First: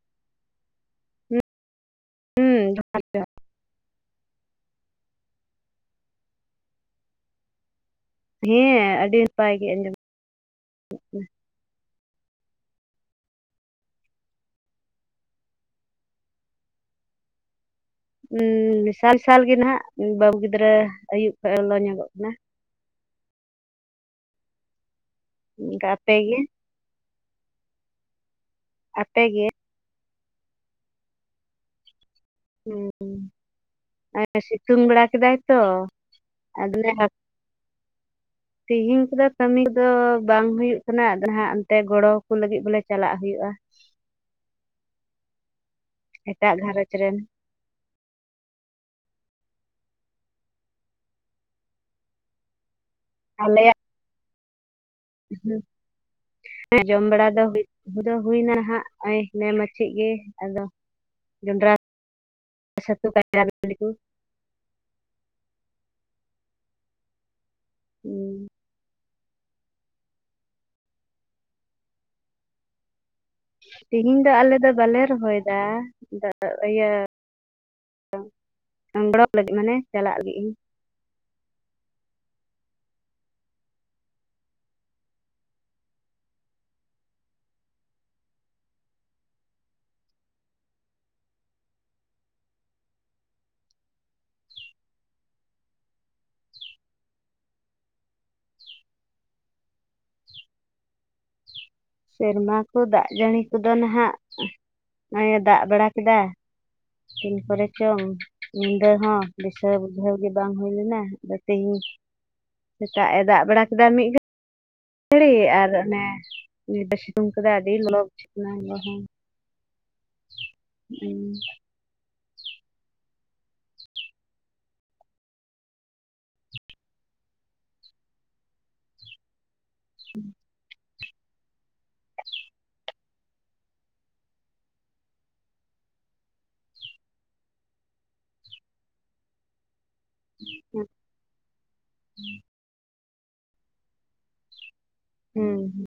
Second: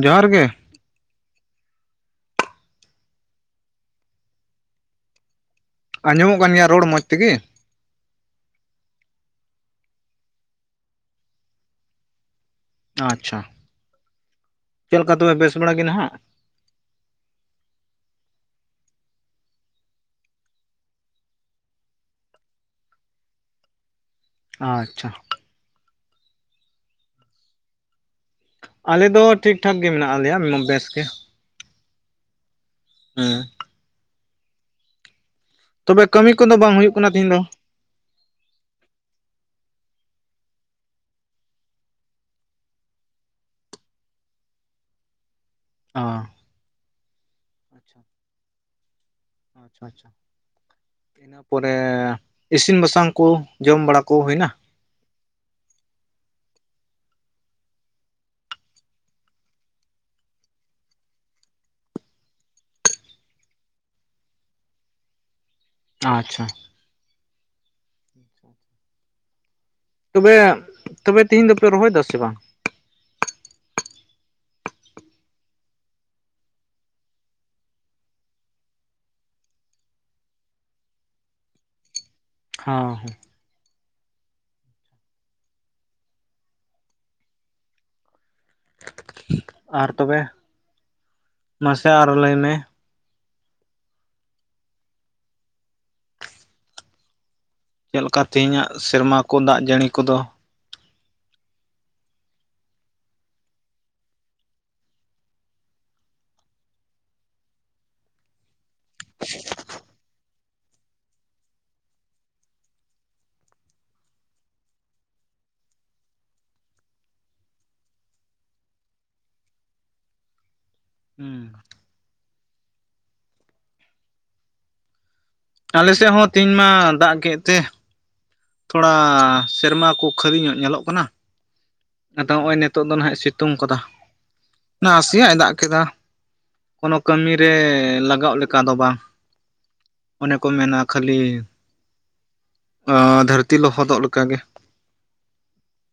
ᱡᱚᱦᱟᱨ ᱜᱮ᱾ ᱦᱩᱸ ᱡᱚᱦᱟᱨ ᱡᱚᱦᱟᱨ ᱜᱮ᱾ ᱟᱸᱡᱚᱢᱚᱜ ᱠᱟᱱ ᱜᱮᱭᱟ ᱨᱚᱲ ᱢᱚᱸᱡᱽ ᱛᱮᱜᱮ᱾ ᱦᱮᱸ ᱟᱹᱰᱤ ᱱᱟᱯᱟᱭ ᱜᱮ ᱟᱸᱡᱚᱢ [unintelligible] ᱟᱪᱪᱷᱟ ᱪᱮᱫ ᱞᱮᱠᱟ ᱛᱚᱵᱮ ᱵᱮᱥ ᱵᱟᱲᱟ ᱜᱮ ᱱᱟᱦᱟᱸᱜ᱾ ᱥᱟᱞ ᱥᱟᱞ ᱜᱮ ᱱᱟᱦᱟᱜ ᱵᱟᱹᱵᱩ ᱜᱤᱫᱽᱨᱟᱹ ᱟᱭᱩᱵ ᱠᱷᱚᱡᱮ ᱞᱚᱞᱚ ᱧᱚᱜᱚᱜ ᱠᱟᱱᱟ᱾ ᱟᱪᱪᱷᱟ ᱚᱱᱠᱟ ᱛᱮ ᱜᱮ, ᱟᱞᱮ ᱫᱚ ᱟᱯᱮᱜᱮ ᱴᱷᱤᱠ ᱴᱷᱟᱠ ᱜᱮ ᱢᱮᱱᱟᱜ ᱞᱮᱭᱟ ᱵᱮᱥ ᱜᱮ᱾ ᱦᱩᱸ ᱦᱮᱸ ᱟᱨ ᱥᱤᱛᱩᱝ ᱵᱟᱲᱟ ᱠᱮᱫᱟᱭ ᱛᱚ ᱛᱚᱵᱮ ᱠᱟᱹᱢᱤ ᱠᱚᱫᱚ ᱵᱟᱝ ᱦᱩᱭᱩᱜ ᱠᱟᱱᱟ ᱛᱤᱦᱤᱧ ᱫᱚ᱾ ᱛᱤᱦᱤᱧ ᱠᱚᱫᱚ ᱠᱟᱹᱢᱤ ᱠᱚᱫᱚ ᱵᱟᱝ ᱦᱩᱭᱩᱜ ᱠᱟᱱᱟ ᱟᱫᱟ ᱦᱟᱸᱜ ᱚᱱᱛᱮ ᱜᱚᱲᱚ ᱠᱚ ᱞᱟᱹᱜᱤᱜ ᱵᱚᱞᱮ ᱪᱟᱞᱟᱜ ᱦᱩᱭᱩᱜ-ᱟ᱾ ᱚ ᱮᱴᱟᱜ ᱜᱷᱟᱨᱚᱸᱡᱽ ᱨᱮᱱ [unintelligible] ᱟᱪᱪᱷᱟ ᱤᱱᱟᱹ ᱯᱚᱨᱮ ᱤᱥᱤᱱ ᱵᱟᱥᱟᱝ ᱠᱩ ᱡᱚᱢ ᱵᱟᱲᱟ ᱠᱩ ᱦᱩᱭᱱᱟ᱾ ᱦᱩᱸ ᱡᱚᱢ ᱵᱟᱲᱟ ᱫᱚ ᱦᱩᱭ ᱫᱚ ᱦᱩᱭᱱᱟ ᱦᱟᱸᱜ ᱱᱚᱜ-ᱚᱭ ᱱᱮ ᱢᱟᱪᱮᱜ ᱜᱮ ᱟᱫᱚ ᱡᱚᱱᱰᱨᱟ ᱪᱷᱟᱛᱩ ᱠᱟᱭᱨᱟ ᱵᱤᱞᱤ ᱠᱩ ᱟᱪᱪᱷᱟ, ᱦᱩᱸ ᱛᱚᱵᱮ ᱛᱚᱵᱮ ᱛᱤᱦᱤᱧ ᱫᱚᱯᱮ ᱨᱚᱦᱚᱭ ᱫᱟ ᱥᱮ ᱵᱟᱝ? ᱛᱤᱦᱤᱧ ᱫᱚ ᱟᱞᱮ ᱫᱚ ᱵᱟᱞᱮ ᱨᱚᱦᱚᱭ ᱫᱟ ᱤᱭᱟᱹ ᱜᱚᱲᱚ ᱞᱟᱹᱜᱤᱫ ᱢᱟᱱᱮ ᱪᱟᱞᱟᱜ ᱞᱟᱹᱜᱤᱜ ᱤᱧ᱾ ᱦᱚᱸ ᱦᱚᱸ ᱟᱨ ᱛᱚᱵᱮ ᱢᱟᱥᱮ ᱟᱨᱚ ᱞᱟᱹᱭ ᱢᱮ᱾ ᱪᱮᱫ ᱞᱮᱠᱟ ᱛᱮᱦᱮᱧ ᱟᱜ ᱥᱮᱨᱢᱟ ᱠᱩ ᱫᱟᱜ ᱡᱟᱹᱲᱤ ᱠᱚᱫᱚ᱾ ᱥᱮᱨᱢᱟ ᱠᱚ ᱫᱟᱜ ᱡᱟᱹᱲᱤ ᱠᱚᱫᱚ ᱱᱟᱦᱟᱜ ᱱᱚᱜ-ᱚᱭ ᱮ ᱫᱟᱜ ᱵᱟᱲᱟ ᱠᱮᱫᱟ᱾ ᱛᱤᱱ ᱠᱚᱨᱮ ᱪᱚᱝ ᱧᱤᱫᱟᱹ ᱦᱚᱸ ᱫᱤᱥᱟᱹ ᱵᱩᱡᱷᱟᱹᱣ ᱜᱮ ᱵᱟᱝ ᱦᱩᱭ ᱞᱮᱱᱟ ᱟᱫᱚ ᱛᱮᱦᱮᱧ ᱥᱮᱛᱟᱜ ᱮ ᱫᱟᱜ ᱵᱟᱲᱟ ᱠᱮᱫᱟ ᱢᱤᱫ ᱜᱷᱟᱹ- ᱲᱤᱜ ᱟᱨ ᱚᱱᱮ ᱱᱤᱛ ᱫᱚᱭ ᱥᱤᱛᱩᱝ ᱠᱟᱫᱟᱭ ᱟᱹᱰᱤ ᱞᱚᱞᱚ ᱵᱩᱡᱷᱟᱹᱜ ᱠᱟᱱᱟ ᱚᱱᱟ ᱦᱚᱸ ᱦᱩᱸ ᱟᱞᱮᱥᱮᱜ ᱦᱚᱸ ᱛᱮᱦᱮᱧ ᱢᱟ ᱫᱟᱜ ᱠᱮᱜ ᱛᱮ ᱛᱷᱚᱲᱟ ᱥᱮᱨᱢᱟ ᱠᱩ ᱠᱷᱟᱹᱞᱤ ᱧᱚᱜ ᱧᱮᱞᱚᱜ ᱠᱟᱱᱟ᱾ ᱟᱫᱚ ᱱᱚᱜ-ᱚᱭ ᱱᱤᱛᱚᱜ ᱫᱚ ᱱᱟᱦᱟᱜ ᱥᱤᱛᱩᱝ ᱠᱟᱫᱟ ᱱᱟᱥᱮᱭᱟᱜ ᱮ ᱫᱟᱜ ᱠᱮᱫᱟ᱾ ᱠᱳᱱᱳ ᱠᱟᱹᱢᱤ ᱨᱮ ᱞᱟᱜᱟᱜ ᱞᱮᱠᱟ ᱫᱚ ᱵᱟᱝ᱾ ᱚᱱᱮ ᱠᱚ ᱢᱮᱱᱟ ᱠᱷᱟᱹᱞᱤ ᱫᱷᱟᱹᱨᱛᱤ ᱞᱚᱦᱚᱫᱚᱜ ᱞᱮᱠᱟ ᱜᱮ᱾ ᱦᱩᱸ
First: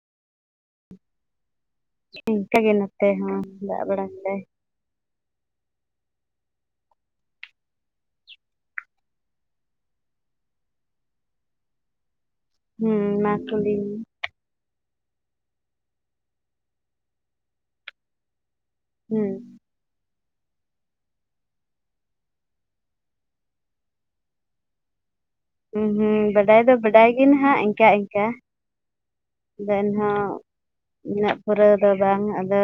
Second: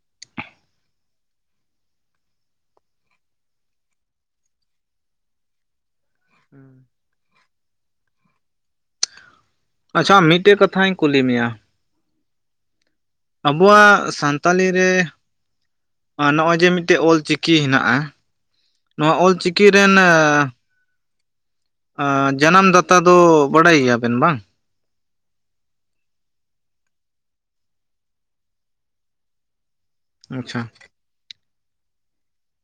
ᱤᱱᱠᱟᱹ ᱜᱮ ᱱᱚᱛᱮ ᱦᱚᱸ ᱫᱟᱜ ᱵᱟᱲᱟ ᱠᱟᱫᱟᱭ᱾ ᱦᱩᱸ᱾ ᱟᱪᱪᱷᱟ, ᱢᱤᱫᱴᱮᱡ ᱠᱟᱛᱷᱟᱧ ᱠᱩᱞᱤ ᱢᱮᱭᱟ᱾ ᱦᱩᱸ, ᱢᱟ ᱠᱩᱞᱤᱧ ᱟᱵᱚᱣᱟᱜ ᱥᱟᱱᱛᱟᱞᱤ ᱨᱮ ᱱᱚᱜᱼᱚᱭ ᱡᱮ ᱢᱤᱫᱴᱮᱡ ᱚᱞᱪᱤᱠᱤ ᱦᱮᱱᱟᱜᱼᱟ᱾ ᱱᱚᱣᱟ ᱢᱮ ᱚᱞᱪᱤᱠᱤ ᱨᱮᱱ ᱟᱻ ᱡᱟᱱᱟᱢ ᱫᱟᱛᱟ ᱫᱚ ᱵᱟᱰᱟᱭ ᱜᱮᱭᱟᱵᱮᱱ ᱵᱟᱝ? ᱦᱩᱸ ᱦᱩᱸ ᱵᱟᱰᱟᱭ ᱫᱚ ᱵᱟᱰᱟᱭ ᱜᱮ ᱱᱟᱦᱟᱜ ᱤᱱᱠᱟ ᱤᱱᱠᱟ᱾ ᱟᱫᱚ ᱮᱱᱦᱚᱸ ᱟᱪᱪᱷᱟ ᱩᱱᱟᱹᱜ ᱯᱩᱨᱟᱹᱣ ᱫᱚ ᱵᱟᱝ ᱟᱫᱚ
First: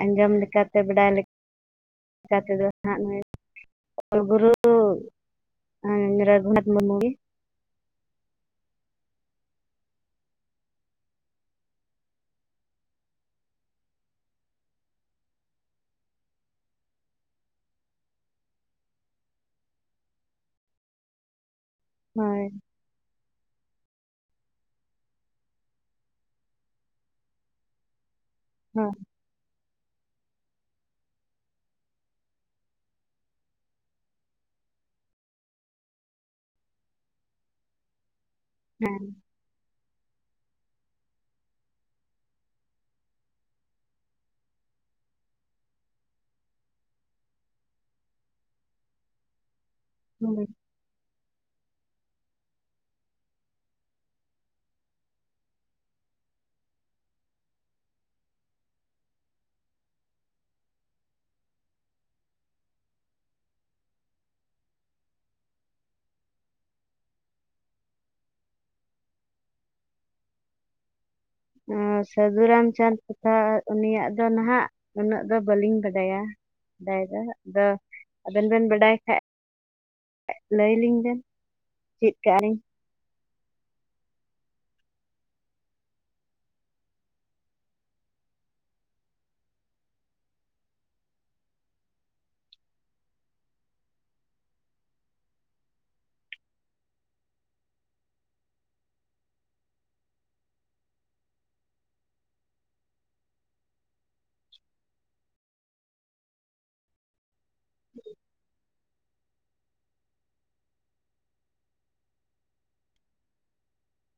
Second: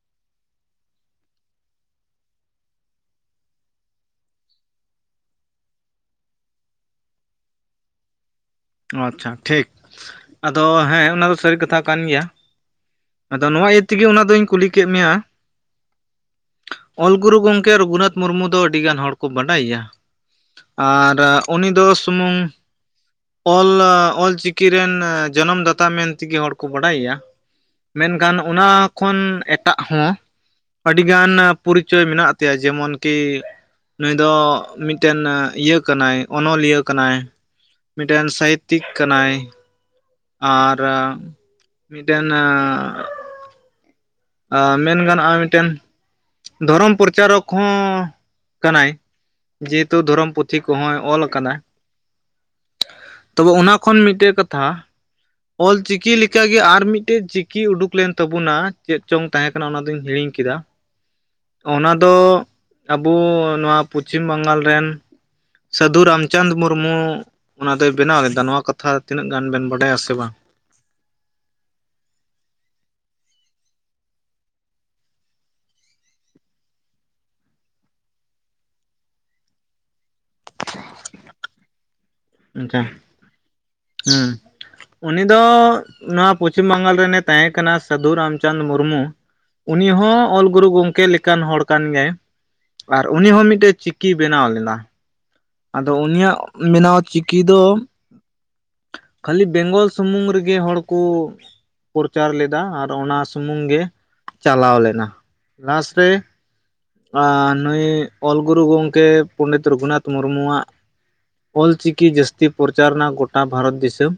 ᱟᱸᱡᱚᱢ ᱞᱮᱠᱟᱛᱮ ᱵᱟᱰᱟᱭ ᱞᱮᱠᱟ ᱞᱮᱠᱟ ᱛᱮᱫᱚ ᱦᱟᱸᱜ ᱱᱩᱭ ᱚᱞᱜᱩᱨᱩ ᱨᱟᱜᱷᱩᱱᱟᱛ ᱢᱩᱨᱢᱩ ᱜᱤ᱾ ᱟᱪᱪᱷᱟ ᱴᱷᱤᱠ, ᱟᱫᱚ ᱦᱮᱸ ᱚᱱᱟ ᱫᱚ ᱥᱟᱹᱨᱤ ᱠᱟᱛᱷᱟ ᱠᱟᱱ ᱜᱮᱭᱟ᱾ ᱟᱫᱚ ᱱᱚᱣᱟ ᱤᱭᱟᱹ ᱛᱮᱜᱮ ᱚᱱᱟ ᱫᱚᱧ ᱠᱩᱞᱤ ᱠᱮᱫ ᱢᱮᱭᱟ᱾ ᱚᱞ ᱜᱩᱨᱩ ᱜᱚᱝᱠᱮ ᱨᱚᱜᱷᱩᱱᱟᱛᱷ ᱢᱩᱨᱢᱩ ᱫᱚ ᱟᱹᱰᱤ ᱜᱟᱱ ᱦᱚᱲ ᱠᱚ ᱵᱟᱰᱟᱭᱮᱭᱟ᱾ ᱟᱨ ᱩᱱᱤ ᱫᱚ ᱥᱩᱢᱩᱝ ᱦᱳᱭ ᱚᱞ ᱚᱞᱪᱤᱠᱤ ᱨᱮᱱ ᱡᱚᱱᱚᱢ ᱫᱟᱛᱟ ᱢᱮᱱ ᱛᱮᱜᱮ ᱦᱚᱲ ᱠᱚ ᱵᱟᱰᱟᱭᱮᱭᱟ᱾ ᱢᱮᱱᱠᱷᱟᱱ ᱚᱱᱟ ᱦᱳᱭ ᱠᱷᱚᱱ ᱮᱴᱟᱜ ᱦᱚᱸ ᱟᱹᱰᱤᱜᱟᱱ ᱯᱚᱨᱤᱪᱚᱭ ᱢᱮᱱᱟᱜ ᱛᱟᱭᱟ, ᱡᱮᱢᱚᱱ ᱠᱤ ᱱᱩᱭ ᱫᱚ ᱢᱤᱫᱴᱮᱱ ᱤᱭᱟᱹ ᱠᱟᱱᱟᱭ ᱚᱱᱚᱞᱤᱭᱟᱹ ᱠᱟᱱᱟᱭ᱾ ᱢᱤᱫᱴᱮᱱ ᱥᱟᱦᱤᱛᱛᱤᱠ ᱦᱮᱸ ᱠᱟᱱᱟᱭ᱾ ᱟᱨ ᱢᱤᱫᱴᱮᱱ ᱟᱻ ᱢᱮᱱ ᱜᱟᱱᱚᱜᱼᱟ ᱢᱤᱫᱴᱮᱱ ᱫᱷᱚᱨᱚᱢ ᱯᱚᱨᱪᱟᱨᱚᱠ ᱦᱚᱸ ᱠᱟᱱᱟᱭ᱾ ᱡᱮᱦᱮᱛᱩ ᱫᱷᱚᱨᱚᱢ ᱦᱳᱭ᱾ ᱯᱩᱛᱷᱤ ᱠᱚᱦᱚᱸᱭ ᱚᱞ ᱟᱠᱟᱫᱟ᱾ ᱛᱚᱵᱮ ᱚᱱᱟ ᱠᱷᱚᱱ ᱢᱤᱫᱴᱮᱱ ᱠᱟᱛᱷᱟ ᱚᱞ ᱪᱤᱠᱤ ᱞᱮᱠᱟᱜᱮ ᱟᱨ ᱢᱤᱫᱴᱮᱡ ᱪᱤᱠᱤ ᱩᱰᱩᱠ ᱞᱮᱱ ᱛᱟᱵᱩᱱᱟ ᱪᱮᱫ ᱪᱚᱝ ᱛᱟᱦᱮᱸ ᱠᱟᱱᱟ ᱚᱱᱟ ᱫᱩᱧ ᱦᱤᱲᱤᱧ ᱠᱮᱫᱟ᱾ ᱚᱱᱟ ᱫᱚ ᱟᱵᱩ ᱱᱚᱣᱟ ᱯᱚᱪᱷᱤᱢ ᱵᱟᱝᱜᱟᱞ ᱨᱮᱱ ᱥᱟᱹᱫᱷᱩ ᱨᱟᱢᱪᱟᱸᱫᱽ ᱢᱩᱨᱢᱩ ᱚᱱᱟ ᱫᱚᱭ ᱵᱮᱱᱟᱣ ᱞᱮᱫᱟ ᱱᱚᱣᱟ ᱠᱟᱛᱷᱟ ᱛᱤᱱᱟᱹᱜ ᱜᱟᱱ ᱵᱮᱱ ᱵᱟᱰᱟᱭᱟ ᱥᱮ ᱵᱟᱝ? ᱥᱟᱹᱫᱷᱩ ᱨᱟᱢᱪᱟᱸᱫᱽ ᱠᱚᱷᱟ ᱩᱱᱤᱭᱟᱜ ᱫᱚ ᱱᱟᱦᱟᱜ ᱩᱱᱟᱹᱜ ᱫᱚ ᱵᱟᱹᱞᱤᱧ ᱵᱟᱰᱟᱭᱟ, ᱵᱟᱰᱟᱭ ᱫᱚ ᱟᱫᱚ ᱟᱵᱮᱱ ᱵᱮᱱ ᱵᱟᱰᱟᱭ ᱠᱷᱟᱡ᱾ ᱞᱟᱹᱭᱞᱤᱧ ᱵᱮᱱ ᱪᱮᱫ ᱠᱟᱜᱼᱟ ᱞᱤᱧ᱾ [unintelligible] ᱦᱩᱸ᱾ ᱩᱱᱤ ᱫᱚ ᱱᱚᱣᱟ ᱯᱚᱪᱷᱤᱢ ᱵᱟᱝᱜᱟᱞ ᱨᱮᱱᱮ ᱛᱟᱦᱮᱸ ᱠᱟᱱᱟ ᱥᱟᱹᱫᱷᱩ ᱨᱟᱢᱪᱟᱸᱫᱽ ᱢᱩᱨᱢᱩ᱾ ᱩᱱᱤ ᱦᱚᱸ ᱚᱞ ᱜᱩᱨᱩ ᱜᱚᱝᱠᱮ ᱞᱮᱠᱟᱱ ᱦᱚᱲ ᱠᱟᱱ ᱜᱮᱭᱟᱭ᱾ ᱟᱨ ᱩᱱᱤ ᱦᱚᱸ ᱢᱤᱫᱴᱮᱡ ᱪᱤᱠᱤᱭ ᱵᱮᱱᱟᱣ ᱞᱮᱫᱟ᱾ ᱟᱫᱚ ᱩᱱᱤᱭᱟᱜ ᱵᱮᱱᱟᱣ ᱪᱤᱠᱤ ᱫᱚ ᱠᱷᱟᱹᱞᱤ ᱵᱮᱝᱜᱚᱞ ᱥᱩᱢᱩᱝ ᱨᱮᱜᱮ ᱦᱚᱲ ᱠᱚ ᱯᱚᱨᱪᱟᱨ ᱞᱮᱫᱟ ᱟᱨ ᱚᱱᱟ ᱥᱩᱢᱩᱝ ᱜᱮ ᱪᱟᱞᱟᱣ ᱞᱮᱱᱟ᱾ ᱞᱟᱥ ᱨᱮ ᱱᱩᱭ ᱚᱞ ᱜᱩᱨᱩ ᱜᱚᱢᱠᱮ ᱯᱚᱱᱰᱤᱛ ᱨᱚᱜᱷᱩᱱᱟᱛᱷ ᱢᱩᱨᱢᱩᱣᱟᱜ ᱚᱞᱪᱤᱠᱤ ᱡᱟᱹᱥᱛᱤ ᱯᱚᱨᱪᱟᱨᱱᱟ ᱜᱚᱴᱟ ᱵᱷᱟᱨᱚᱛ ᱫᱤᱥᱟᱹᱢ᱾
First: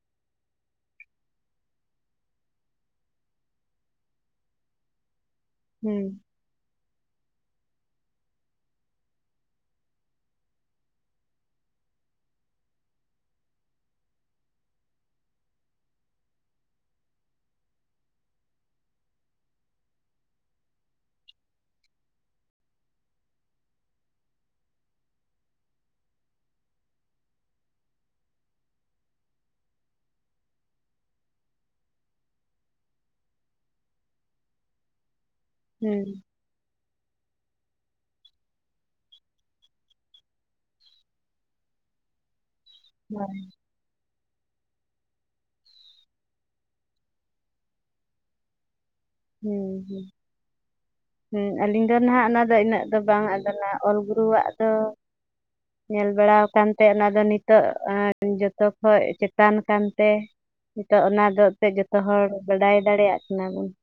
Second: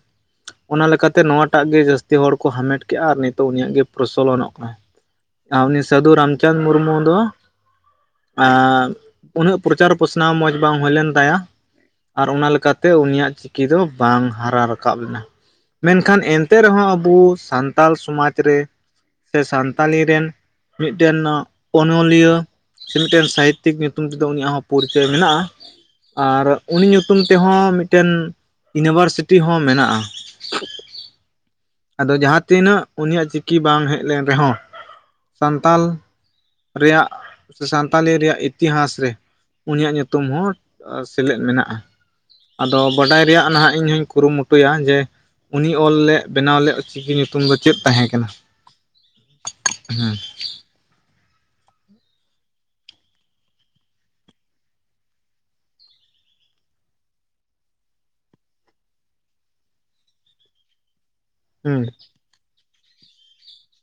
ᱚᱱᱟ ᱞᱮᱠᱟᱛᱮ ᱱᱚᱣᱟᱴᱟᱜ ᱜᱮ ᱡᱟᱹᱥᱛᱤ ᱦᱚᱲ ᱠᱚ ᱦᱟᱢᱮᱴ ᱠᱮᱜᱼᱟ ᱟᱨ ᱱᱤᱛᱚᱜ ᱩᱱᱤᱭᱟᱜ ᱜᱮ ᱯᱨᱚᱥᱚᱞᱚᱱᱚᱜ ᱠᱟᱱᱟ᱾ ᱟᱨ ᱩᱱᱤ ᱦᱩᱸ ᱥᱟᱫᱷᱩᱨᱟᱢ ᱪᱟᱸᱫᱽ ᱢᱩᱨᱢᱩ ᱫᱚ ᱩᱱᱟᱹᱜ ᱯᱨᱚᱪᱟᱨ ᱯᱚᱥᱱᱟᱣ ᱢᱚᱡᱽ ᱵᱟᱝ ᱦᱳ ᱞᱮᱱ ᱛᱟᱭᱟ ᱟᱨ ᱚᱱᱟ ᱞᱮᱠᱟᱛᱮ ᱩᱱᱤᱭᱟᱜ ᱪᱤᱠᱤ ᱫᱚ ᱵᱟᱝ ᱦᱟᱨᱟ ᱨᱟᱠᱟᱵ ᱞᱮᱱᱟ ᱾ ᱢᱮᱱᱠᱷᱟᱱ ᱮᱱᱛᱮ ᱨᱮᱦᱚᱸ ᱟᱵᱚ ᱥᱟᱱᱛᱟᱲ ᱥᱚᱢᱟᱡᱽ ᱨᱮ ᱥᱮ ᱥᱟᱱᱛᱟᱞᱤ ᱨᱮᱱ ᱢᱤᱫᱴᱮᱱ ᱚᱱᱚᱞᱤᱭᱟᱹ ᱥᱮ ᱢᱤᱫᱴᱮᱱ ᱥᱟᱦᱤᱛᱛᱤᱠ ᱧᱩᱛᱩᱢ ᱛᱮᱫᱚ ᱩᱱᱤᱭᱟᱜ ᱦᱚᱸ ᱯᱚᱨᱤᱪᱚᱭ ᱢᱮᱱᱟᱜᱼᱟ ᱾ ᱟᱨ ᱩᱱᱤ ᱧᱩᱛᱩᱢ ᱛᱮᱦᱚᱸ ᱢᱤᱫᱴᱮᱱ ᱤᱱᱤᱵᱷᱟᱨᱥᱤᱴᱤ ᱦᱚᱸ ᱢᱮᱱᱟᱜᱼᱟ ᱾ ᱟᱫᱚ ᱡᱟᱦᱟᱸ ᱛᱤᱱᱟᱹᱜ ᱩᱱᱤᱭᱟᱜ ᱪᱤᱠᱤ ᱵᱟᱝ ᱦᱮᱡ ᱞᱮᱱ ᱨᱮᱦᱚᱸ ᱥᱟᱱᱛᱟᱞ ᱦᱩᱸ ᱨᱮᱭᱟᱜ ᱥᱮ ᱥᱟᱱᱛᱟᱞᱤ ᱨᱮᱭᱟᱜ ᱤᱛᱤᱦᱟᱥ ᱨᱮ ᱩᱱᱤᱭᱟᱜ ᱧᱩᱛᱩᱢ ᱦᱚᱸ ᱥᱮᱞᱮᱫ ᱢᱮᱱᱟᱜᱼᱟ ᱾ ᱟᱫᱚ ᱵᱟᱰᱟᱭ ᱦᱳᱭ ᱨᱮᱭᱟᱜ ᱱᱟᱸᱜ ᱤᱧ ᱦᱩᱧ ᱠᱩᱨᱩᱢᱩᱴᱩᱭᱟ ᱡᱮ ᱩᱱᱤ ᱚᱞ ᱞᱮᱜ ᱵᱮᱱᱟᱣ ᱞᱮᱜ ᱪᱤᱠᱤ ᱧᱩᱛᱩᱢ ᱫᱚ ᱪᱮᱜ ᱛᱟᱦᱮᱸ ᱠᱟᱱᱟ ᱾ ᱦᱩᱸ ᱦᱩᱸ ᱦᱩᱸ ᱟᱹᱞᱤᱧ ᱫᱚ ᱱᱟᱦᱟᱜ ᱚᱱᱟ ᱫᱚ ᱤᱱᱟᱹᱜ ᱫᱚ ᱵᱟᱝ ᱟᱫᱚᱞᱟ ᱚᱞ ᱜᱩᱨᱩᱣᱟᱜ ᱫᱚ ᱧᱮᱞ ᱵᱟᱲᱟᱣ ᱟᱠᱟᱱᱛᱮ ᱚᱱᱟ ᱫᱚ ᱱᱤᱛᱚᱜ ᱡᱚᱛᱚ ᱠᱷᱚᱡ ᱪᱮᱛᱟᱱ ᱠᱟᱱᱛᱮ ᱾ ᱱᱤᱛᱚᱜ ᱚᱱᱟ ᱫᱚᱜ ᱛᱮ ᱡᱚᱛᱚ ᱦᱚᱲ ᱵᱟᱰᱟᱭ ᱫᱟᱲᱮᱭᱟᱜ ᱠᱟᱱᱟ ᱵᱚᱱ ᱾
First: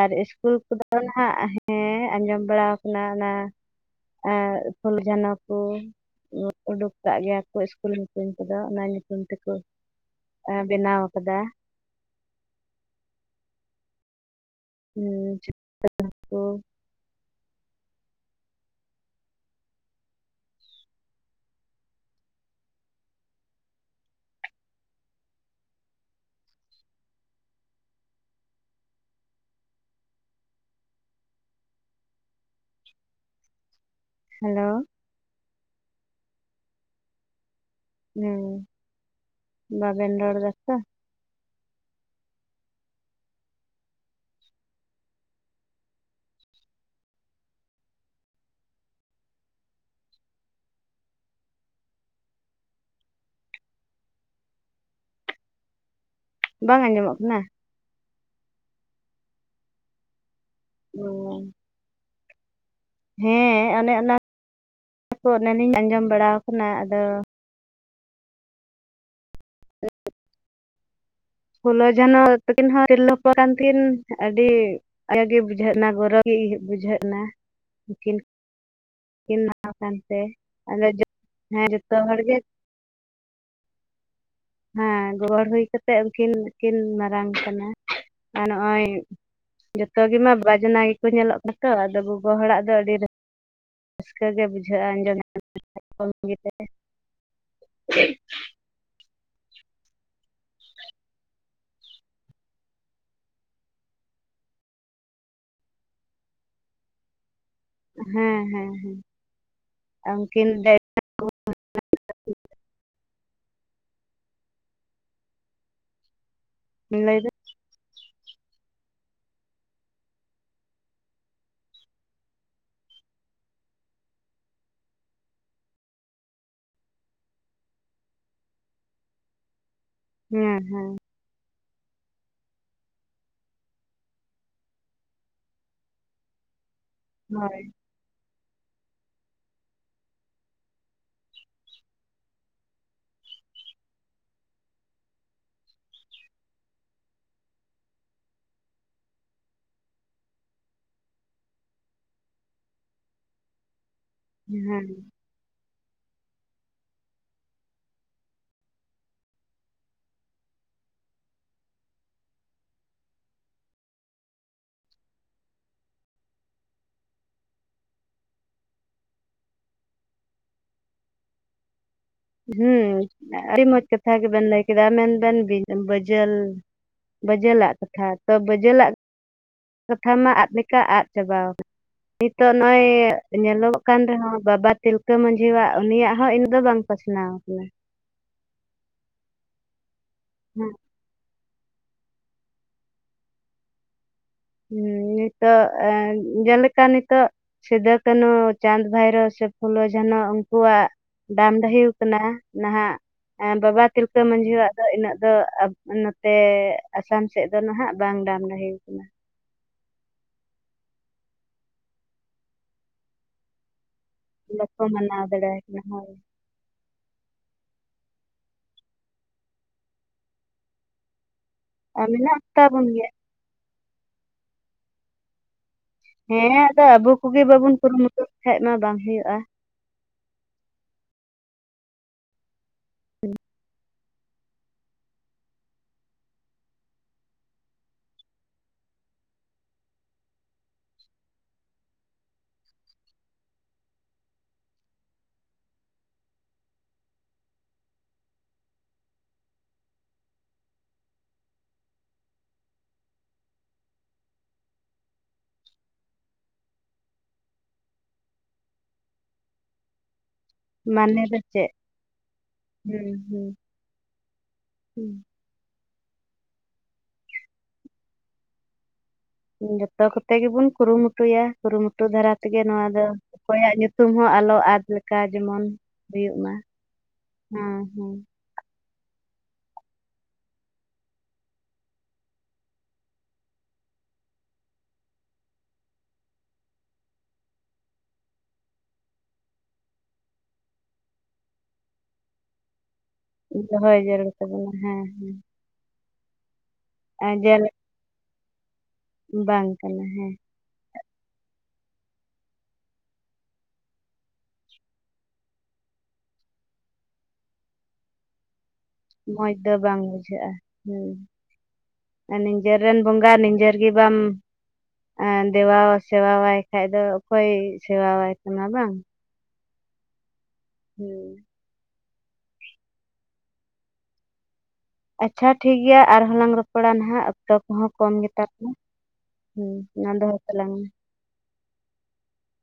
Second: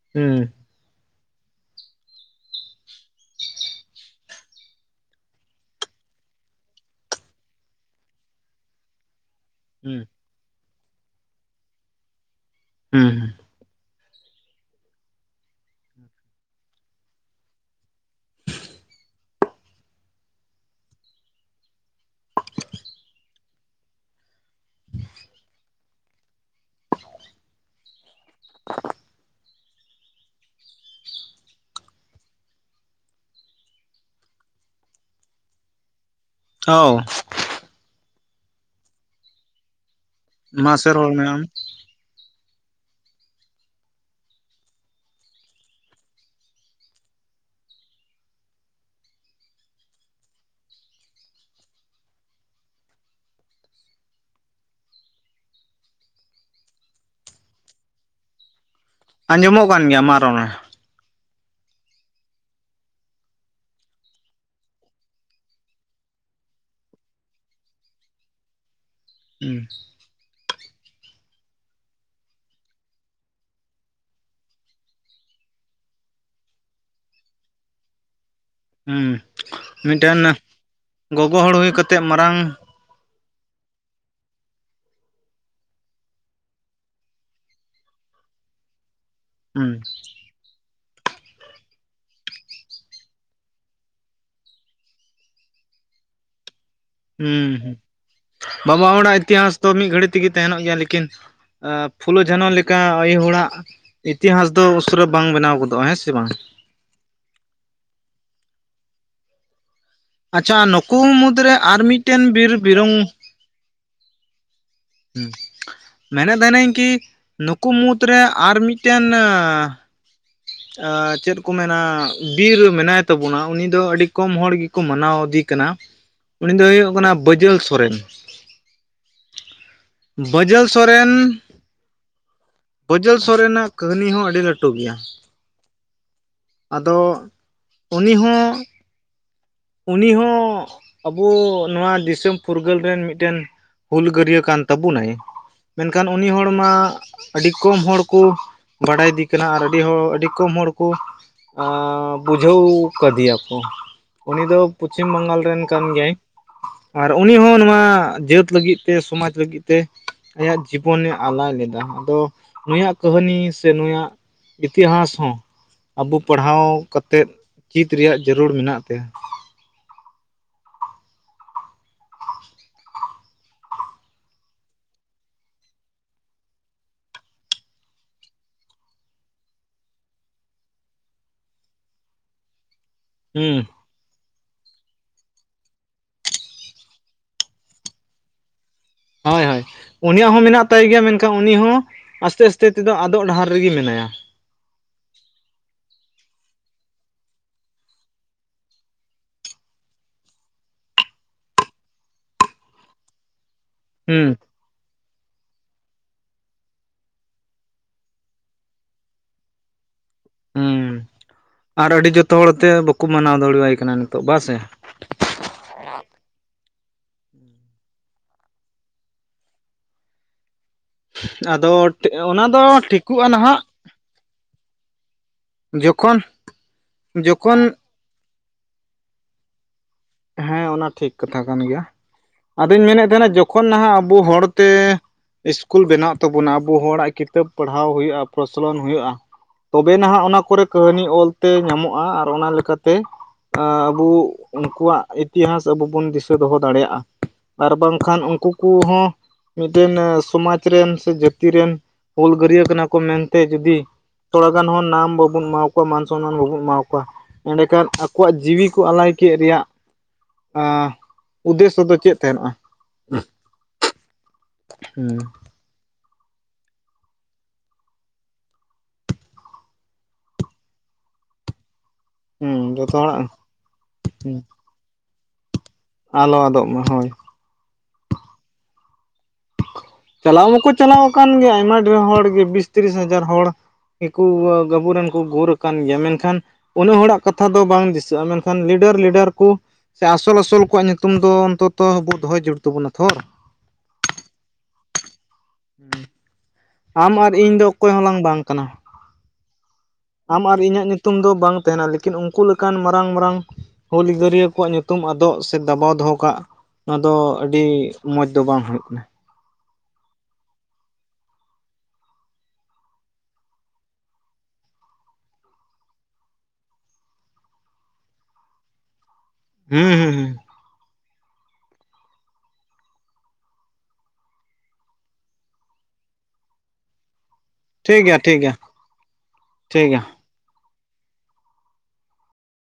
ᱟᱨ ᱦᱩᱸ ᱤᱥᱠᱩᱞ ᱠᱚᱫᱚ ᱱᱟᱦᱟᱜ ᱦᱮᱸ ᱟᱸᱡᱚᱢ ᱵᱟᱲᱟᱣ ᱠᱟᱱᱟ ᱚᱱᱟ ᱾ [inaudible] ᱯᱷᱩᱞ ᱡᱷᱟᱱᱚ ᱠᱩ ᱩ ᱩᱰᱩᱠ ᱠᱟᱜ ᱜᱮᱭᱟ ᱠᱚ ᱤᱥᱠᱩᱞ ᱧᱩᱛᱩᱢ ᱠᱚᱫᱚ ᱚᱱᱟ ᱧᱩᱛᱩᱢ ᱛᱮᱠᱚ ᱾ ᱦᱩᱸ ᱟ ᱵᱮᱱᱟᱣ ᱟᱠᱟᱫᱟ ᱾ ᱦᱩᱸ ᱦᱩᱸ ᱾ ᱦᱩᱸ [inaudible] ᱠᱚ ᱾ [inaudible] ᱦᱮᱞᱳ ᱟᱣ ᱦᱩᱸ ᱵᱟᱵᱮᱱ ᱨᱚᱲ ᱫᱟᱛᱚ ᱢᱟᱥᱮ ᱨᱚᱲ ᱢᱮ ᱟᱢ? ᱵᱟᱝ ᱟᱸᱡᱚᱢᱚᱜ ᱠᱟᱱᱟ? ᱟᱸᱡᱚᱢᱚᱜ ᱠᱟᱱ ᱜᱮᱭᱟ ᱢᱟ ᱨᱚᱲ ᱢᱮ ᱾ [inaudible] ᱦᱮᱸ ᱚᱱᱮ ᱚᱱᱟ ᱠᱚ ᱚᱱᱟᱞᱤᱧ ᱟᱸᱡᱚᱢ ᱵᱟᱲᱟᱣ ᱠᱟᱱᱟ ᱟᱫᱚ ᱾ [inaudible] [inaudible] ᱯᱷᱩᱞᱚ ᱡᱷᱟᱱᱚ ᱛᱟᱠᱤᱱ ᱦᱚᱸ ᱛᱤᱨᱞᱟᱹ [inaudible] ᱠᱟᱱ ᱠᱤᱱ ᱟᱹᱰᱤ ᱟᱭᱟᱜ ᱜᱤ ᱵᱩᱡᱷᱟᱹᱜᱼᱱᱟ ᱜᱚᱨᱚ ᱜᱤ ᱵᱩᱡᱷᱟᱹᱜᱼᱱᱟ ᱱᱩᱠᱤᱱ ᱦᱩᱸ ᱾ ᱠᱤᱱ [inaudible] ᱠᱟᱱᱛᱮ ᱢᱤᱫᱴᱮᱱ ᱟᱫᱚ ᱡᱚᱜ ᱜᱚᱜᱚ ᱦᱚᱲ ᱦᱮᱸ ᱦᱩᱭ ᱡᱚᱛᱚ ᱠᱟᱛᱮᱫ ᱦᱚᱲᱜᱮ ᱢᱟᱨᱟᱝ ᱾ ᱦᱮᱸ [inaudible] ᱦᱩᱭ ᱠᱟᱛᱮᱜ ᱩᱱᱠᱤᱱ ᱠᱤᱱ ᱢᱟᱨᱟᱝ ᱠᱟᱱᱟ ᱟᱨ ᱱᱚᱜᱼᱚᱭ ᱦᱩᱸ ᱡᱚᱛᱚ ᱜᱮᱢᱟ ᱵᱟᱡᱽᱱᱟᱭ ᱜᱮᱠᱚ ᱧᱮᱞᱚᱜ ᱠᱟᱱᱟ ᱛᱚ ᱟᱫᱚ ᱜᱚᱜᱚ ᱦᱚᱲᱟᱜ ᱫᱚ ᱟᱹᱰᱤ ᱨᱟᱹ ᱨᱟᱹᱥᱠᱟᱹ ᱜᱮ ᱵᱩᱡᱷᱟᱹᱜᱼᱟ [inaudible] ᱦᱩᱸ ᱦᱩᱸᱜ ᱵᱟᱵᱟ ᱦᱚᱲᱟᱜ ᱤᱛᱤᱦᱟᱥ ᱛᱚ ᱢᱤᱫ ᱜᱷᱟᱹᱲᱤ ᱛᱮᱜᱮ ᱛᱟᱦᱮᱱᱚᱜ ᱜᱮᱭᱟ ᱞᱤᱠᱤᱱ ᱟᱹ ᱯᱷᱩᱞᱚ ᱡᱷᱟᱱᱚ ᱞᱮᱠᱟ ᱟᱭᱳ ᱦᱚᱲᱟᱜ ᱤᱛᱤᱦᱟᱥ ᱫᱚ ᱩᱥᱟᱹᱨᱟ ᱵᱟᱝ ᱵᱮᱱᱟᱣ ᱜᱚᱫᱚᱜᱼᱟ ᱦᱮᱸ ᱥᱮ ᱵᱟᱝ? ᱦᱮᱸ ᱦᱮᱸ ᱦᱮᱸ ᱾ ᱟᱪᱪᱷᱟ ᱱᱩᱠᱩ ᱢᱩᱫᱽ ᱨᱮ ᱟᱨ ᱢᱤᱫᱴᱮᱱ ᱵᱤᱨ ᱵᱤᱨᱚᱝ ᱦᱩᱸ ᱢᱮᱱᱮᱫ ᱛᱟᱦᱮᱱᱟᱹᱧ ᱠᱤ ᱞᱟᱹᱭᱫᱟ ᱱᱩᱠᱩ ᱢᱩᱫᱽᱨᱮ ᱟᱨ ᱢᱤᱫᱴᱮᱱ [inaudible] ᱟᱻ ᱪᱮᱫ ᱠᱚ ᱢᱮᱱᱟ ᱵᱤᱨ ᱢᱮᱱᱟᱭ ᱛᱟᱵᱩᱱᱟ ᱩᱱᱤ ᱫᱚ ᱟᱹᱰᱤ ᱠᱚᱢ ᱦᱚᱲ ᱜᱤᱠᱚ ᱢᱟᱱᱟᱣ ᱤᱫᱤ ᱠᱟᱱᱟ ᱾ ᱩᱱ ᱫᱚᱭ ᱦᱩᱭᱩᱜ ᱠᱟᱱᱟ ᱵᱟᱹᱡᱟᱹᱞ ᱥᱚᱨᱮᱱ ᱾ ᱦᱮᱸ ᱵᱟᱹᱡᱟᱹᱞ ᱦᱮᱸ ᱥᱚᱨᱮᱱ, ᱵᱟᱹᱡᱟᱹᱞ ᱥᱚᱨᱮᱱᱟᱜ ᱠᱟᱹᱦᱱᱤ ᱦᱚᱸ ᱟᱹᱰᱤ ᱞᱟᱹᱴᱩ ᱜᱮᱭᱟ᱾ ᱟᱫᱚ ᱦᱚᱭ ᱾ ᱩᱱᱤ ᱦᱚᱸ ᱩᱱᱤ ᱦᱚᱸ ᱟᱵᱚ ᱱᱚᱣᱟ ᱫᱤᱥᱚᱢ ᱯᱷᱩᱨᱜᱟᱹᱞ ᱨᱮᱱ ᱢᱤᱫᱴᱮᱱ ᱦᱩᱞ ᱜᱟᱹᱨᱭᱟᱹ ᱠᱟᱱ ᱛᱟᱵᱚᱱᱟᱭ, ᱢᱮᱱᱠᱷᱟᱱ ᱩᱱᱤ ᱦᱚᱲ ᱢᱟ ᱟᱹᱰᱤ ᱠᱚᱢ ᱦᱚᱲ ᱠᱚ ᱵᱟᱰᱟᱭᱤᱫᱤ ᱠᱟᱱᱟ ᱟᱨ ᱟᱹᱰᱤ ᱦᱚᱲ ᱟᱹᱰᱤ ᱠᱚᱢ ᱦᱚᱲ ᱠᱚ ᱟᱸᱻᱻ ᱵᱩᱡᱷᱟᱹᱣ ᱠᱟᱫᱮᱭᱟᱠᱚ ᱩᱱᱤ ᱫᱚ ᱦᱮᱸ ᱦᱮᱸ ᱯᱚᱪᱷᱤᱢ ᱵᱟᱝᱜᱟᱞ ᱨᱮᱱ ᱠᱟᱱ ᱜᱮᱭᱟᱭ᱾ ᱟᱨ ᱩᱱᱤ ᱦᱚᱸ ᱱᱚᱣᱟ ᱡᱟᱹᱛ ᱞᱟᱹᱜᱤᱫ ᱛᱮ ᱥᱚᱢᱟᱡᱽ ᱞᱟᱹᱜᱤᱫ ᱛᱮ ᱟᱭᱟᱜ ᱡᱤᱵᱚᱱᱮ ᱟᱞᱟᱭ ᱞᱮᱫᱟ ᱟᱫᱚ ᱩᱱᱤᱭᱟᱜ ᱠᱟᱹᱦᱱᱤ ᱥᱮ ᱱᱩᱭᱟᱜ ᱤᱛᱤᱦᱟᱥ ᱦᱚᱸ ᱟᱵᱩ ᱯᱟᱲᱦᱟᱣ ᱠᱟᱛᱮᱫ ᱪᱤᱫ ᱨᱮᱭᱟᱜ ᱡᱟᱹᱨᱩᱲ ᱢᱮᱱᱟᱜ ᱛᱟᱭᱟ, ᱦᱮᱸ ᱟᱹᱰᱤ ᱢᱚᱡᱽ ᱠᱟᱛᱷᱟ ᱜᱮᱵᱮᱱ ᱞᱟᱹᱭ ᱠᱮᱫᱟ ᱢᱮᱱᱵᱮᱱ ᱵᱟᱹᱡᱟᱹᱞ ᱵᱟᱹᱡᱟᱹᱟᱜ ᱠᱟᱛᱷᱟ ᱛᱚ ᱵᱟᱹᱡᱟᱹᱞᱟᱜ ᱠᱟᱛᱷᱟ ᱢᱟ ᱟᱫ ᱞᱮᱠᱟ ᱟᱫ ᱪᱟᱵᱟ ᱟᱠᱟᱱ ᱱᱤᱛᱚᱜ ᱱᱚᱜᱼᱚᱭ ᱦᱩᱸ ᱧᱮᱞᱚᱜ ᱠᱟᱱ ᱨᱮᱦᱚᱸ ᱵᱟᱵᱟ ᱛᱤᱞᱠᱟᱹ ᱢᱟᱺᱡᱷᱤᱣᱟᱜ ᱩᱱᱤᱭᱟᱜ ᱦᱚᱸ ᱤᱱᱟᱹᱜ ᱫᱚ ᱵᱟᱝ ᱯᱟᱥᱱᱟᱣ ᱟᱠᱟᱱᱟ ᱾ ᱦᱳᱭ ᱦᱳᱭ ᱩᱱᱤᱭᱟᱜ ᱦᱚᱸ ᱢᱮᱱᱟᱜ ᱦᱮᱸ, ᱛᱟᱭ ᱜᱮᱭᱟ ᱢᱮᱱ ᱮᱱᱠᱷᱟᱱ ᱩᱱᱤ ᱦᱚᱸ ᱟᱥᱛᱮ ᱟᱥᱛᱮ ᱛᱮᱫᱚ ᱟᱫᱚᱜ ᱰᱟᱦᱟᱨ ᱨᱮᱜᱮ ᱢᱮᱱᱟᱭᱟ᱾ ᱦᱮᱸ ᱱᱤᱛᱚᱜ ᱮ ᱡᱮᱞᱮᱠᱟ ᱱᱤᱛᱚᱜ ᱥᱤᱫᱚ ᱠᱟᱱᱩ ᱪᱟᱸᱫᱽ ᱵᱷᱟᱭᱨᱳ ᱥᱮ ᱯᱷᱩᱞᱳ ᱡᱷᱟᱱᱚ ᱩᱱᱠᱩᱣᱟᱜ ᱰᱟᱢ ᱰᱟᱹᱦᱤᱣ ᱠᱟᱱᱟ ᱱᱟᱦᱟᱜ ᱵᱟᱵᱟ ᱛᱤᱞᱠᱟᱹ ᱦᱩᱸ ᱢᱟᱺᱡᱷᱤᱭᱣᱟᱜ ᱤᱱᱟᱹᱜ ᱫᱚ ᱱᱚᱛᱮ ᱟᱥᱟᱢ ᱥᱮᱫ ᱫᱚ ᱱᱟᱦᱟᱜ ᱵᱟᱝ ᱰᱟᱢ ᱰᱟᱦᱮ ᱣᱟᱠᱟᱱᱟ ᱾ ᱦᱩᱸ ᱟᱨ ᱟᱹᱰᱤ ᱡᱚᱛᱚ ᱦᱚᱲ ᱛᱮ ᱵᱟᱠᱚ ᱢᱟᱱᱟᱣ ᱫᱟᱲᱮᱣᱟᱭ ᱠᱟᱱᱟ ᱱᱤᱛᱚᱜ ᱵᱟ ᱥᱮ ᱾ ᱵᱟᱠᱚ ᱢᱟᱱᱟᱣ ᱫᱟᱲᱮᱭᱟᱭ ᱠᱟᱱᱟ ᱦᱳᱭ ᱾ ᱟᱫᱚ ᱟᱨ ᱢᱮᱱᱟᱜ ᱚᱱᱟ ᱫᱚ ᱠᱚᱛᱟ ᱵᱚᱱ ᱜᱮᱭᱟ ᱴᱷᱤᱠᱩᱜᱼᱟ ᱱᱟᱦᱟᱜ ᱡᱚᱠᱷᱚᱱ ᱦᱮᱸ ᱟᱫᱚ ᱟᱵᱚ ᱠᱚᱜᱮ ᱡᱚᱠᱷᱚᱱ ᱵᱟᱵᱚᱱ ᱠᱩᱨᱩᱢᱩᱴᱩ ᱞᱮᱠᱟᱱᱡ ᱢᱟ ᱵᱟᱝ ᱦᱩᱭᱩᱜᱼᱟ ᱾ ᱦᱮᱸ ᱚᱱᱟ ᱴᱷᱤᱠ ᱠᱟᱛᱷᱟ ᱠᱟᱱ ᱜᱮᱭᱟ ᱟᱫᱚᱧ ᱢᱮᱱᱮᱫ ᱛᱟᱦᱮᱱᱟ ᱡᱚᱠᱷᱚᱱ ᱱᱟᱦᱟᱜ ᱟᱵᱚ ᱦᱚᱲᱛᱮ ᱤᱥᱠᱩᱞ ᱵᱮᱱᱟᱜ ᱛᱟᱵᱚᱱᱟ ᱟᱵᱚ ᱦᱚᱲᱟᱜ ᱠᱤᱛᱟᱹᱵ ᱯᱟᱲᱦᱟᱣ ᱦᱩᱭᱩᱜᱼᱟ ᱯᱨᱚᱪᱚᱞᱚᱱ ᱦᱩᱭᱩᱜᱼᱟ, ᱛᱚᱵᱮ ᱱᱟᱦᱟᱸᱜ ᱚᱱᱟ ᱠᱚᱨᱮ ᱠᱟᱹᱦᱱᱤ ᱚᱞᱛᱮ ᱧᱟᱢᱚᱜᱼᱟ, ᱟᱨ ᱚᱱᱟ ᱞᱮᱠᱟᱛᱮ ᱟᱸᱻ ᱟᱵᱩ ᱩᱱᱠᱩᱣᱟᱜ ᱤᱛᱤᱦᱟᱥ ᱟᱵᱚ ᱵᱩᱱ ᱫᱤᱥᱟᱹ ᱫᱚᱦᱚ ᱫᱟᱲᱮᱭᱟᱜᱼᱟ, ᱟᱨ ᱵᱟᱝᱠᱷᱟᱱ ᱩᱱᱠᱩ ᱠᱚᱦᱚᱸ ᱢᱤᱫᱴᱮᱱ ᱥᱚᱢᱟᱡᱽ ᱨᱮᱱ ᱥᱮ ᱡᱟᱹᱛᱤ ᱨᱮᱱ ᱦᱩᱞᱜᱟᱹᱨᱭᱟᱹ ᱠᱟᱱᱟ ᱠᱚ ᱢᱮᱱᱛᱮ ᱡᱚᱫᱤ ᱛᱷᱚᱲᱟ ᱜᱟᱱ ᱦᱚᱸ ᱱᱟᱢ ᱵᱟᱵᱩᱱ ᱮᱢᱟᱣ ᱠᱩᱣᱟ ᱢᱟᱱ ᱥᱚᱱᱢᱟᱱ ᱵᱟᱵᱩᱱ ᱮᱢᱟ ᱠᱩᱣᱟ, ᱮᱸᱰᱮ ᱠᱷᱟᱱ ᱟᱠᱚᱣᱟᱜ ᱡᱤᱣᱤ ᱠᱚ ᱟᱞᱟᱭ ᱠᱮᱫ ᱨᱮᱭᱟᱜ ᱟᱸᱻ ᱢᱟᱱᱮ ᱫᱚ ᱩᱫᱽᱫᱮᱥᱥᱚ ᱫᱚ ᱪᱮᱫ ᱛᱟᱦᱮᱱᱚᱜᱼᱟ᱾ ᱦᱩᱸ ᱦᱩᱸ ᱦᱩᱸ ᱡᱚᱛᱚ ᱠᱚᱛᱮ ᱜᱮᱵᱩᱱ ᱠᱩᱨᱩᱢᱩᱴᱩᱭᱟ ᱠᱩᱨᱩᱢᱩᱴᱩ ᱠᱩᱨᱩᱢᱩᱴᱩ ᱫᱷᱟᱨᱟ ᱛᱮᱜᱮ ᱦᱩᱸ ᱱᱚᱣᱟ ᱡᱚᱛᱚ ᱫᱚ ᱦᱚᱲᱟᱜ ᱚᱠᱚᱭᱟᱜ ᱧᱩᱛᱩᱢ ᱦᱚᱸ ᱦᱩᱸ ᱟᱞᱚ ᱟᱫ ᱞᱮᱠᱟ ᱡᱮᱢᱚᱱ ᱦᱩᱭᱩᱜ ᱟᱞᱚ ᱢᱟ ᱟᱫᱚᱜ ᱦᱳᱭ ᱾ᱦᱮᱸ ᱦᱮᱸ ᱪᱟᱞᱟᱣ ᱢᱟᱠᱚ ᱪᱟᱞᱟᱣ ᱟᱠᱟᱱ ᱜᱮᱭᱟ ᱟᱭᱢᱟ ᱰᱷᱮᱨ ᱦᱚᱲᱜᱮ ᱵᱤᱥ ᱛᱤᱨᱤᱥ ᱦᱟᱡᱟᱨ ᱦᱚᱲ, [inaudible] ᱟᱹᱵᱩᱨᱮᱱ ᱠᱚ ᱜᱩᱨ ᱟᱠᱟᱱ ᱜᱮᱭᱟ ᱢᱮᱱᱠᱷᱟᱱ ᱩᱱᱟᱹᱜ ᱦᱚᱲᱟᱜ ᱠᱟᱛᱷᱟ ᱫᱚ ᱵᱟᱝ ᱫᱤᱥᱟᱹᱜᱼᱟ ᱢᱮᱱᱠᱷᱟᱱ ᱞᱤᱰᱟᱨ ᱞᱤᱰᱟᱨ ᱠᱚ ᱥᱮ ᱟᱥᱚᱞ ᱟᱥᱚᱞ ᱠᱚᱣᱟᱜ ᱧᱩᱛᱩᱢ ᱫᱚ ᱚᱱᱛᱚᱛᱚ ᱟᱵᱳᱣᱟᱜ ᱫᱚᱦᱭ ᱡᱟᱹᱨᱩᱲ ᱛᱟᱵᱚᱱᱟ ᱛᱷᱚ᱾ ᱫᱚᱦᱚᱭ ᱡᱟᱹᱨᱩᱲ ᱛᱟᱵᱚᱱᱟ᱾ ᱦᱮᱸ ᱦᱮᱸ, ᱟᱢ ᱟᱨ ᱤᱧ ᱫᱚ ᱚᱠᱚᱭ ᱦᱚᱸᱞᱟᱝ ᱵᱟᱝ ᱠᱟᱱᱟ ᱵᱟᱝ ᱠᱟᱱᱟ ᱦᱮᱸ ᱾ ᱟᱢ ᱟᱨ ᱤᱧᱟᱹᱜ ᱧᱩᱛᱩᱢ ᱫᱚ ᱵᱟᱝ ᱛᱟᱦᱮᱱᱟ ᱞᱮᱠᱤᱱ ᱩᱱᱠᱩ ᱞᱮᱠᱟᱱ ᱢᱟᱨᱟᱝ ᱢᱟᱨᱟᱝ ᱦᱩᱞ ᱜᱤᱨᱭᱟᱹ ᱠᱚᱣᱟᱜ ᱧᱩᱛᱩᱢ ᱟᱫᱚᱜ ᱥᱮ ᱫᱟᱵᱟᱣ ᱫᱚᱦᱚ ᱠᱟᱜ ᱱᱚᱣᱟ ᱫᱚ ᱟᱹᱰᱤ ᱢᱚᱡᱽ ᱫᱚ ᱵᱟᱝ ᱦᱩᱭᱩᱜ ᱠᱟᱱᱟ᱾ ᱢᱚᱸᱡᱽ ᱫᱚ ᱵᱟᱝ ᱵᱩᱡᱷᱟᱹᱜᱼᱟ, ᱦᱩᱸ᱾ ᱱᱤᱡᱮᱨ ᱨᱮᱱ ᱵᱚᱸᱜᱟ ᱱᱤᱡᱮᱨ ᱜᱮ ᱵᱟᱢ ᱮᱸ ᱫᱮᱵᱟ ᱥᱮᱵᱟ ᱟᱭ ᱠᱷᱟᱡ ᱫᱚ ᱚᱠᱚᱭ ᱥᱮᱵᱟᱣᱟᱭ ᱛᱟᱢᱟ ᱵᱟᱝ᱾ ᱦᱩᱸ, ᱦᱩᱸ, ᱦᱩᱸ᱾ ᱦᱩᱸ᱾ ᱟᱪᱪᱷᱟ ᱴᱷᱤᱠ ᱜᱮᱭᱟ ᱟᱨᱦᱚᱸᱞᱟᱝ ᱨᱚᱯᱚᱲᱟ ᱱᱟᱦᱟᱜ᱾ ᱚᱠᱛᱚ ᱠᱚᱦᱚᱸ ᱴᱷᱤᱠ ᱠᱚᱢ ᱜᱮᱭᱟ ᱴᱷᱤᱠ ᱜᱮᱛᱟ ᱜᱮᱭᱟ ᱯᱮᱭᱟ ᱦᱩᱸ ᱴᱷᱤᱠ ᱜᱮᱭᱟ ᱢᱟ ᱫᱚᱦᱚᱭ ᱛᱟᱞᱟᱝ ᱢᱮ᱾